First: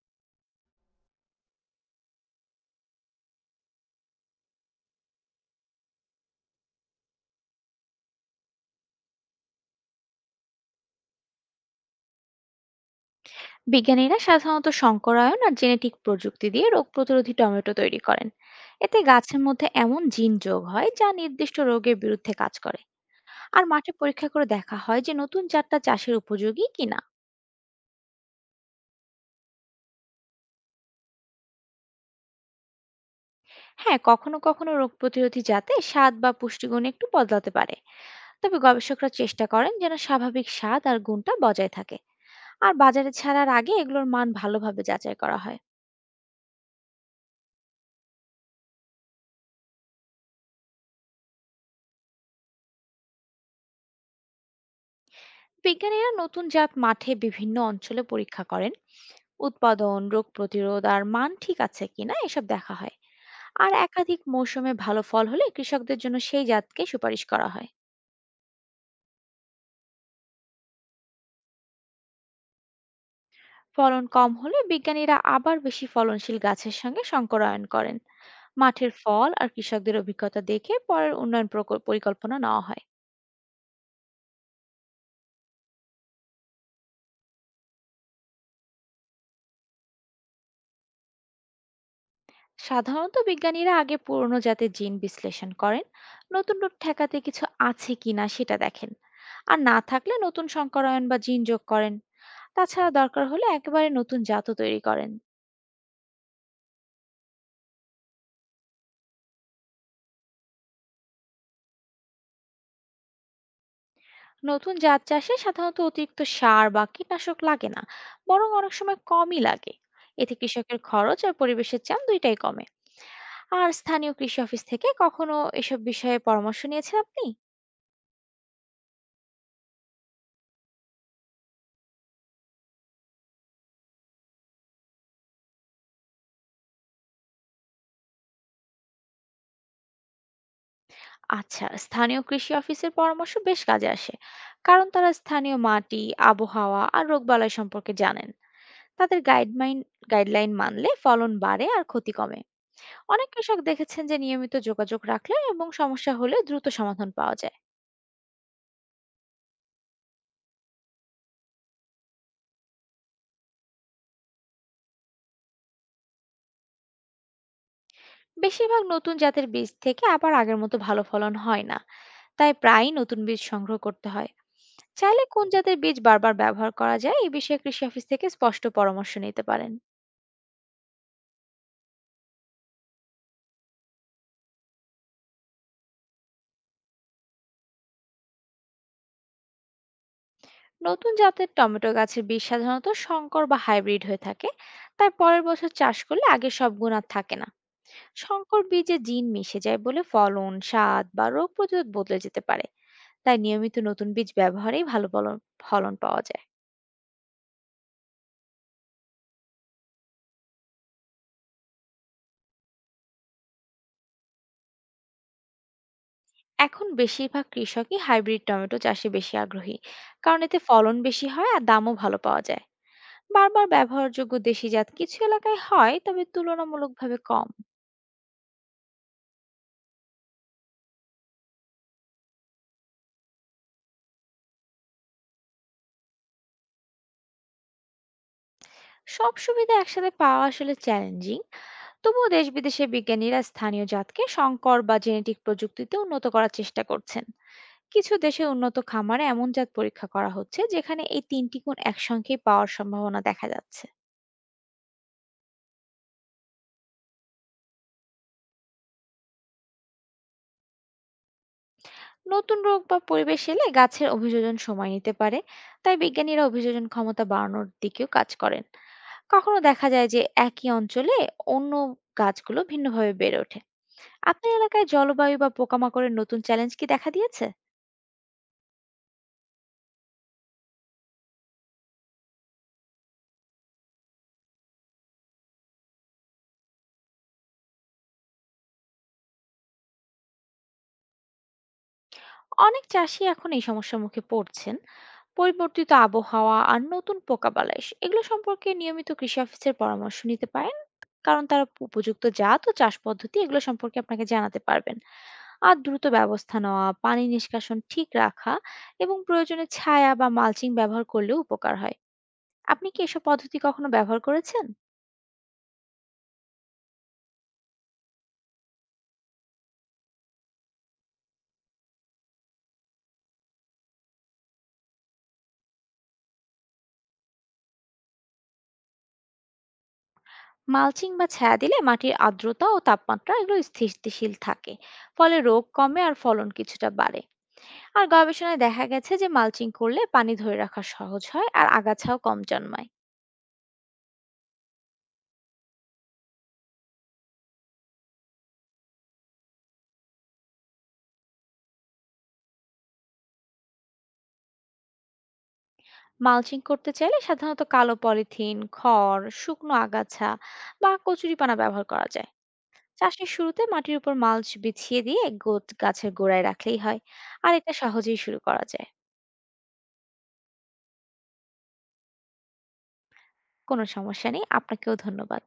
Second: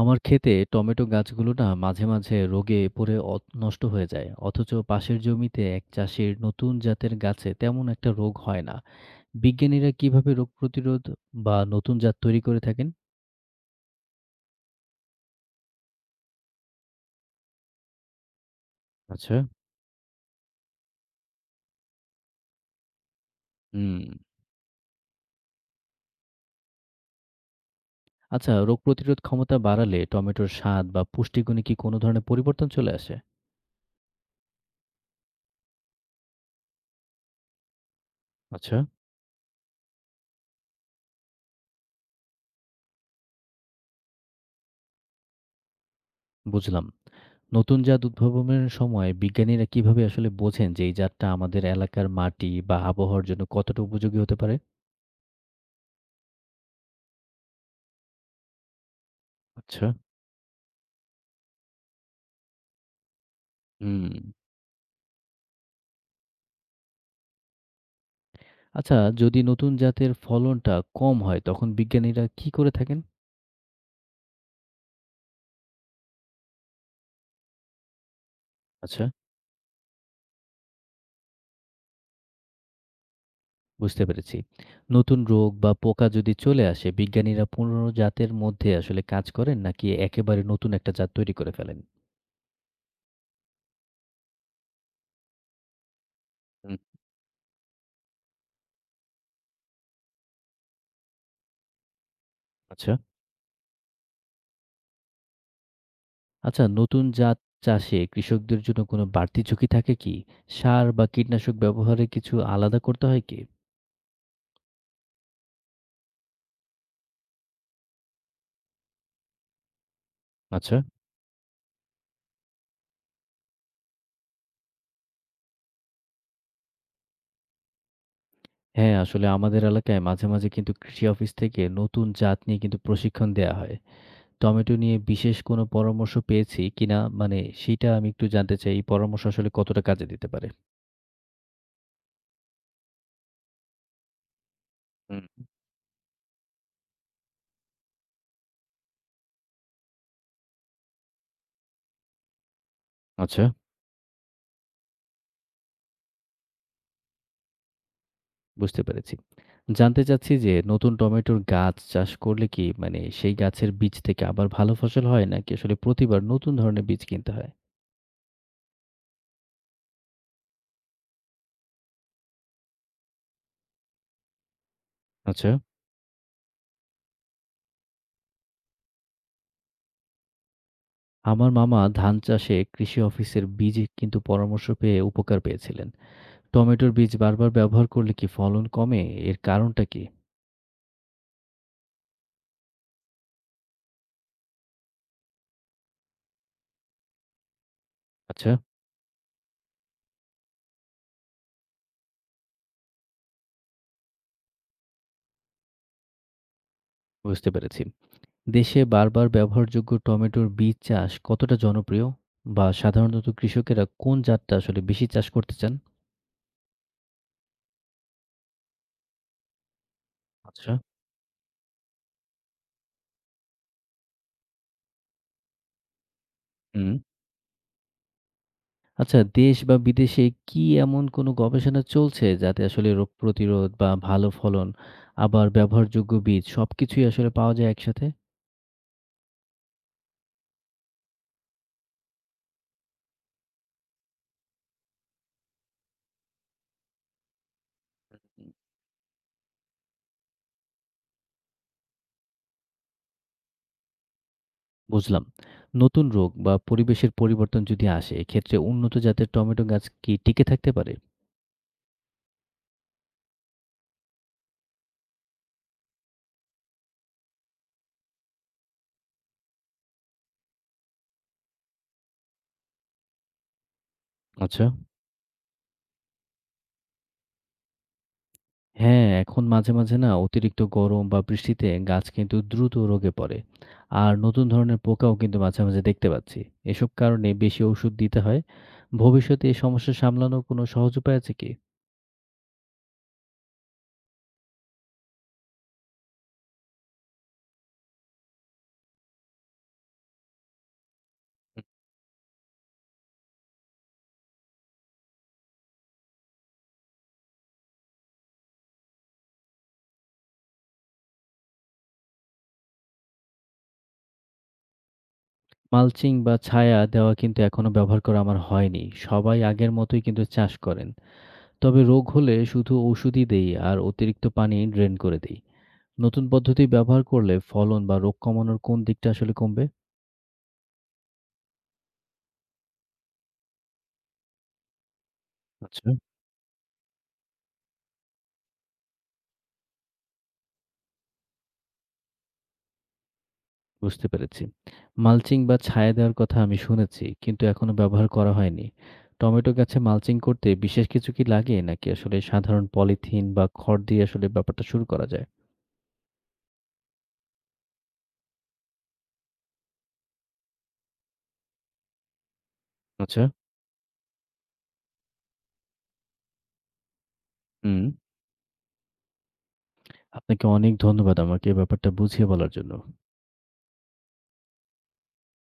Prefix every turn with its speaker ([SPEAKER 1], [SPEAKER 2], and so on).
[SPEAKER 1] আমার ক্ষেতে টমেটো গাছগুলো না মাঝে মাঝে রোগে পড়ে নষ্ট হয়ে যায়, অথচ পাশের জমিতে এক চাষির নতুন জাতের গাছে তেমন একটা রোগ হয় না। বিজ্ঞানীরা কিভাবে রোগ প্রতিরোধ বা নতুন জাত তৈরি করে থাকেন?
[SPEAKER 2] বিজ্ঞানীরা সাধারণত সংকরায়ন আর জেনেটিক প্রযুক্তি দিয়ে রোগ প্রতিরোধী টমেটো তৈরি করেন। এতে
[SPEAKER 1] আচ্ছা।
[SPEAKER 2] গাছের মধ্যে এমন জিন যোগ হয় যা নির্দিষ্ট রোগের বিরুদ্ধে কাজ করে। আর মাঠে
[SPEAKER 1] হুম।
[SPEAKER 2] পরীক্ষা করে দেখা হয় যে নতুন জাতটা চাষের উপযোগী কিনা।
[SPEAKER 1] আচ্ছা, রোগ প্রতিরোধ ক্ষমতা বাড়ালে টমেটোর স্বাদ বা পুষ্টিগুণে কি কোনো ধরনের পরিবর্তন চলে আসে?
[SPEAKER 2] হ্যাঁ, কখনো কখনো রোগ প্রতিরোধী জাতে স্বাদ বা পুষ্টিগুণ একটু বদলাতে পারে, তবে
[SPEAKER 1] আচ্ছা।
[SPEAKER 2] গবেষকরা চেষ্টা করেন যেন স্বাভাবিক স্বাদ আর গুণটা বজায় থাকে। আর বাজারে ছাড়ার আগে এগুলোর মান ভালোভাবে যাচাই করা হয়।
[SPEAKER 1] বুঝলাম। নতুন জাত উদ্ভাবনের সময় বিজ্ঞানীরা কিভাবে আসলে বোঝেন যে এই জাতটা আমাদের এলাকার মাটি বা আবহাওয়ার জন্য কতটা উপযোগী হতে পারে?
[SPEAKER 2] বিজ্ঞানীরা নতুন জাত মাঠে বিভিন্ন অঞ্চলে পরীক্ষা করেন,
[SPEAKER 1] আচ্ছা।
[SPEAKER 2] উৎপাদন রোগ প্রতিরোধ আর মান ঠিক আছে কিনা এসব দেখা হয়। আর
[SPEAKER 1] হুম।
[SPEAKER 2] একাধিক মৌসুমে ভালো ফল হলে কৃষকদের জন্য সেই জাতকে সুপারিশ করা হয়।
[SPEAKER 1] আচ্ছা, যদি নতুন জাতের ফলনটা কম হয়, তখন বিজ্ঞানীরা কি করে থাকেন?
[SPEAKER 2] ফলন কম হলে বিজ্ঞানীরা আবার বেশি ফলনশীল গাছের সঙ্গে সংকরায়ন করেন। মাঠের
[SPEAKER 1] আচ্ছা।
[SPEAKER 2] ফল আর কৃষকদের অভিজ্ঞতা দেখে পরের উন্নয়ন পরিকল্পনা নেওয়া হয়।
[SPEAKER 1] বুঝতে পেরেছি। নতুন রোগ বা পোকা যদি চলে আসে, বিজ্ঞানীরা পুরনো জাতের মধ্যে আসলে কাজ করেন নাকি একেবারে নতুন একটা জাত তৈরি করে ফেলেন?
[SPEAKER 2] সাধারণত বিজ্ঞানীরা আগে পুরনো জাতের জিন বিশ্লেষণ করেন, নতুন রোগ
[SPEAKER 1] হুম।
[SPEAKER 2] ঠেকাতে কিছু আছে কিনা সেটা দেখেন। আর না থাকলে নতুন সংকরায়ন বা জিন যোগ করেন। তাছাড়া
[SPEAKER 1] আচ্ছা।
[SPEAKER 2] দরকার হলে একেবারে নতুন জাতও তৈরি করেন।
[SPEAKER 1] আচ্ছা, নতুন জাত চাষে কৃষকদের জন্য কোনো বাড়তি ঝুঁকি থাকে কি? সার বা কীটনাশক ব্যবহারে কিছু আলাদা করতে হয় কি?
[SPEAKER 2] নতুন জাত চাষে সাধারণত অতিরিক্ত সার বা কীটনাশক লাগে না, বরং অনেক সময় কমই লাগে। এতে
[SPEAKER 1] আচ্ছা।
[SPEAKER 2] কৃষকের খরচ আর পরিবেশের চাপ দুইটাই কমে। আর স্থানীয় কৃষি অফিস থেকে কখনো এসব বিষয়ে পরামর্শ নিয়েছেন আপনি?
[SPEAKER 1] হ্যাঁ, আসলে আমাদের এলাকায় মাঝে মাঝে কিন্তু কৃষি অফিস থেকে নতুন জাত নিয়ে কিন্তু প্রশিক্ষণ দেয়া হয়। টমেটো নিয়ে বিশেষ কোনো পরামর্শ পেয়েছি কিনা মানে সেটা আমি একটু জানতে চাই। এই পরামর্শ আসলে কতটা কাজে দিতে পারে?
[SPEAKER 2] আচ্ছা, স্থানীয় কৃষি অফিসের পরামর্শ বেশ কাজে আসে, কারণ তারা
[SPEAKER 1] হুম।
[SPEAKER 2] স্থানীয় মাটি, আবহাওয়া আর রোগবালাই সম্পর্কে জানেন। তাদের গাইডলাইন গাইডলাইন মানলে ফলন বাড়ে আর ক্ষতি কমে। অনেক
[SPEAKER 1] আচ্ছা।
[SPEAKER 2] কৃষক দেখেছেন যে নিয়মিত যোগাযোগ রাখলে এবং সমস্যা হলে দ্রুত সমাধান পাওয়া যায়।
[SPEAKER 1] বুঝতে পেরেছি। জানতে চাচ্ছি যে নতুন টমেটোর গাছ চাষ করলে কি মানে সেই গাছের বীজ থেকে আবার ভালো ফসল হয় নাকি আসলে প্রতিবার নতুন ধরনের বীজ কিনতে হয়?
[SPEAKER 2] বেশিরভাগ নতুন জাতের বীজ থেকে আবার আগের মতো ভালো ফলন হয় না, তাই প্রায়ই নতুন বীজ সংগ্রহ করতে হয়। চাইলে কোন
[SPEAKER 1] আচ্ছা।
[SPEAKER 2] জাতের বীজ বারবার ব্যবহার করা যায় এই বিষয়ে কৃষি অফিস থেকে স্পষ্ট পরামর্শ নিতে পারেন।
[SPEAKER 1] আমার মামা ধান চাষে কৃষি অফিসের বীজ কিন্তু পরামর্শ পেয়ে উপকার পেয়েছিলেন। টমেটোর বীজ বারবার ব্যবহার করলে কি ফলন কমে? এর কারণটা কি?
[SPEAKER 2] নতুন জাতের টমেটো গাছের বীজ সাধারণত সংকর বা হাইব্রিড হয়ে থাকে, তাই পরের বছর চাষ করলে আগের সব গুণ আর থাকে না।
[SPEAKER 1] আচ্ছা,
[SPEAKER 2] সংকর বীজে জিন মিশে যায় বলে ফলন, স্বাদ বা রোগ প্রতিরোধ বদলে যেতে পারে। তাই নিয়মিত নতুন বীজ ব্যবহারেই ভালো ফলন ফলন পাওয়া যায়।
[SPEAKER 1] বুঝতে পেরেছি। দেশে বারবার ব্যবহারযোগ্য টমেটোর বীজ চাষ কতটা জনপ্রিয়? বা সাধারণত কৃষকেরা কোন জাতটা আসলে বেশি চাষ করতে চান?
[SPEAKER 2] এখন বেশিরভাগ কৃষকই হাইব্রিড টমেটো চাষে বেশি আগ্রহী, কারণ এতে
[SPEAKER 1] আচ্ছা।
[SPEAKER 2] ফলন বেশি হয় আর দামও ভালো পাওয়া যায়। বারবার ব্যবহারযোগ্য দেশি জাত কিছু এলাকায় হয়, তবে
[SPEAKER 1] হুম।
[SPEAKER 2] তুলনামূলকভাবে কম।
[SPEAKER 1] আচ্ছা, দেশ বা বিদেশে কি এমন কোনো গবেষণা চলছে যাতে আসলে রোগ প্রতিরোধ বা ভালো ফলন আবার ব্যবহারযোগ্য বীজ সবকিছুই আসলে পাওয়া যায় একসাথে?
[SPEAKER 2] সব সুবিধা একসাথে পাওয়া আসলে চ্যালেঞ্জিং, তবুও দেশ বিদেশে বিজ্ঞানীরা স্থানীয় জাতকে সংকর বা জেনেটিক প্রযুক্তিতে উন্নত করার চেষ্টা করছেন। কিছু দেশে উন্নত খামারে এমন জাত পরীক্ষা করা হচ্ছে যেখানে এই তিনটি গুণ একসঙ্গে পাওয়ার সম্ভাবনা দেখা যাচ্ছে।
[SPEAKER 1] বুঝলাম। নতুন রোগ বা পরিবেশের পরিবর্তন যদি আসে এক্ষেত্রে উন্নত জাতের টমেটো গাছ কি টিকে থাকতে পারে?
[SPEAKER 2] নতুন রোগ বা পরিবেশ এলে গাছের অভিযোজন সময় নিতে পারে, তাই বিজ্ঞানীরা অভিযোজন ক্ষমতা বাড়ানোর দিকেও কাজ করেন। কখনো দেখা যায় যে একই অঞ্চলে অন্য গাছগুলো ভিন্নভাবে বেড়ে ওঠে। আপনার
[SPEAKER 1] আচ্ছা।
[SPEAKER 2] এলাকায় জলবায়ু বা পোকামাকড়ের নতুন চ্যালেঞ্জ কি দেখা দিয়েছে?
[SPEAKER 1] হ্যাঁ, এখন মাঝে মাঝে না অতিরিক্ত গরম বা বৃষ্টিতে গাছ কিন্তু দ্রুত রোগে পড়ে। আর নতুন ধরনের পোকাও কিন্তু মাঝে মাঝে দেখতে পাচ্ছি। এসব কারণে বেশি ওষুধ দিতে হয়। ভবিষ্যতে এই সমস্যা সামলানোর কোনো সহজ উপায় আছে কি?
[SPEAKER 2] অনেক চাষি এখন এই সমস্যার মুখে পড়ছেন। পরিবর্তিত আবহাওয়া আর নতুন পোকাবালাই এগুলো সম্পর্কে নিয়মিত কৃষি অফিসের পরামর্শ নিতে পারেন, কারণ তারা উপযুক্ত জাত ও চাষ পদ্ধতি এগুলো সম্পর্কে আপনাকে জানাতে পারবেন। আর দ্রুত ব্যবস্থা নেওয়া, পানি নিষ্কাশন ঠিক রাখা এবং প্রয়োজনে ছায়া বা মালচিং ব্যবহার করলেও উপকার হয়। আপনি কি এসব পদ্ধতি কখনো ব্যবহার করেছেন?
[SPEAKER 1] মালচিং বা ছায়া দেওয়া কিন্তু এখনো ব্যবহার করা আমার হয়নি। সবাই আগের মতোই কিন্তু চাষ করেন। তবে রোগ হলে শুধু ওষুধই দেই আর অতিরিক্ত পানি ড্রেন করে দেই। নতুন পদ্ধতি ব্যবহার করলে ফলন বা রোগ কমানোর কোন দিকটা আসলে কমবে?
[SPEAKER 2] মালচিং বা ছায়া দিলে মাটির আর্দ্রতা ও তাপমাত্রা এগুলো স্থিতিশীল থাকে, ফলে রোগ
[SPEAKER 1] আচ্ছা।
[SPEAKER 2] কমে আর ফলন কিছুটা বাড়ে। আর গবেষণায় দেখা গেছে যে মালচিং করলে পানি ধরে রাখা সহজ হয় আর আগাছাও কম জন্মায়।
[SPEAKER 1] বুঝতে পেরেছি। মালচিং বা ছায়া দেওয়ার কথা আমি শুনেছি, কিন্তু এখনো ব্যবহার করা হয়নি। টমেটো গাছে মালচিং করতে বিশেষ কিছু কি লাগে? নাকি আসলে সাধারণ পলিথিন বা খড় দিয়ে আসলে ব্যাপারটা শুরু করা যায়?
[SPEAKER 2] মালচিং করতে চাইলে সাধারণত কালো পলিথিন, খড়, শুকনো আগাছা বা কচুরিপানা ব্যবহার করা যায়।
[SPEAKER 1] আচ্ছা,
[SPEAKER 2] চাষের শুরুতে মাটির উপর মালচ বিছিয়ে দিয়ে গোত গাছের গোড়ায় রাখলেই হয়, আর এটা
[SPEAKER 1] হুম।
[SPEAKER 2] সহজেই শুরু করা যায়।
[SPEAKER 1] আপনাকে অনেক ধন্যবাদ আমাকে এই ব্যাপারটা বুঝিয়ে বলার জন্য।
[SPEAKER 2] কোনো সমস্যা নেই, আপনাকেও ধন্যবাদ।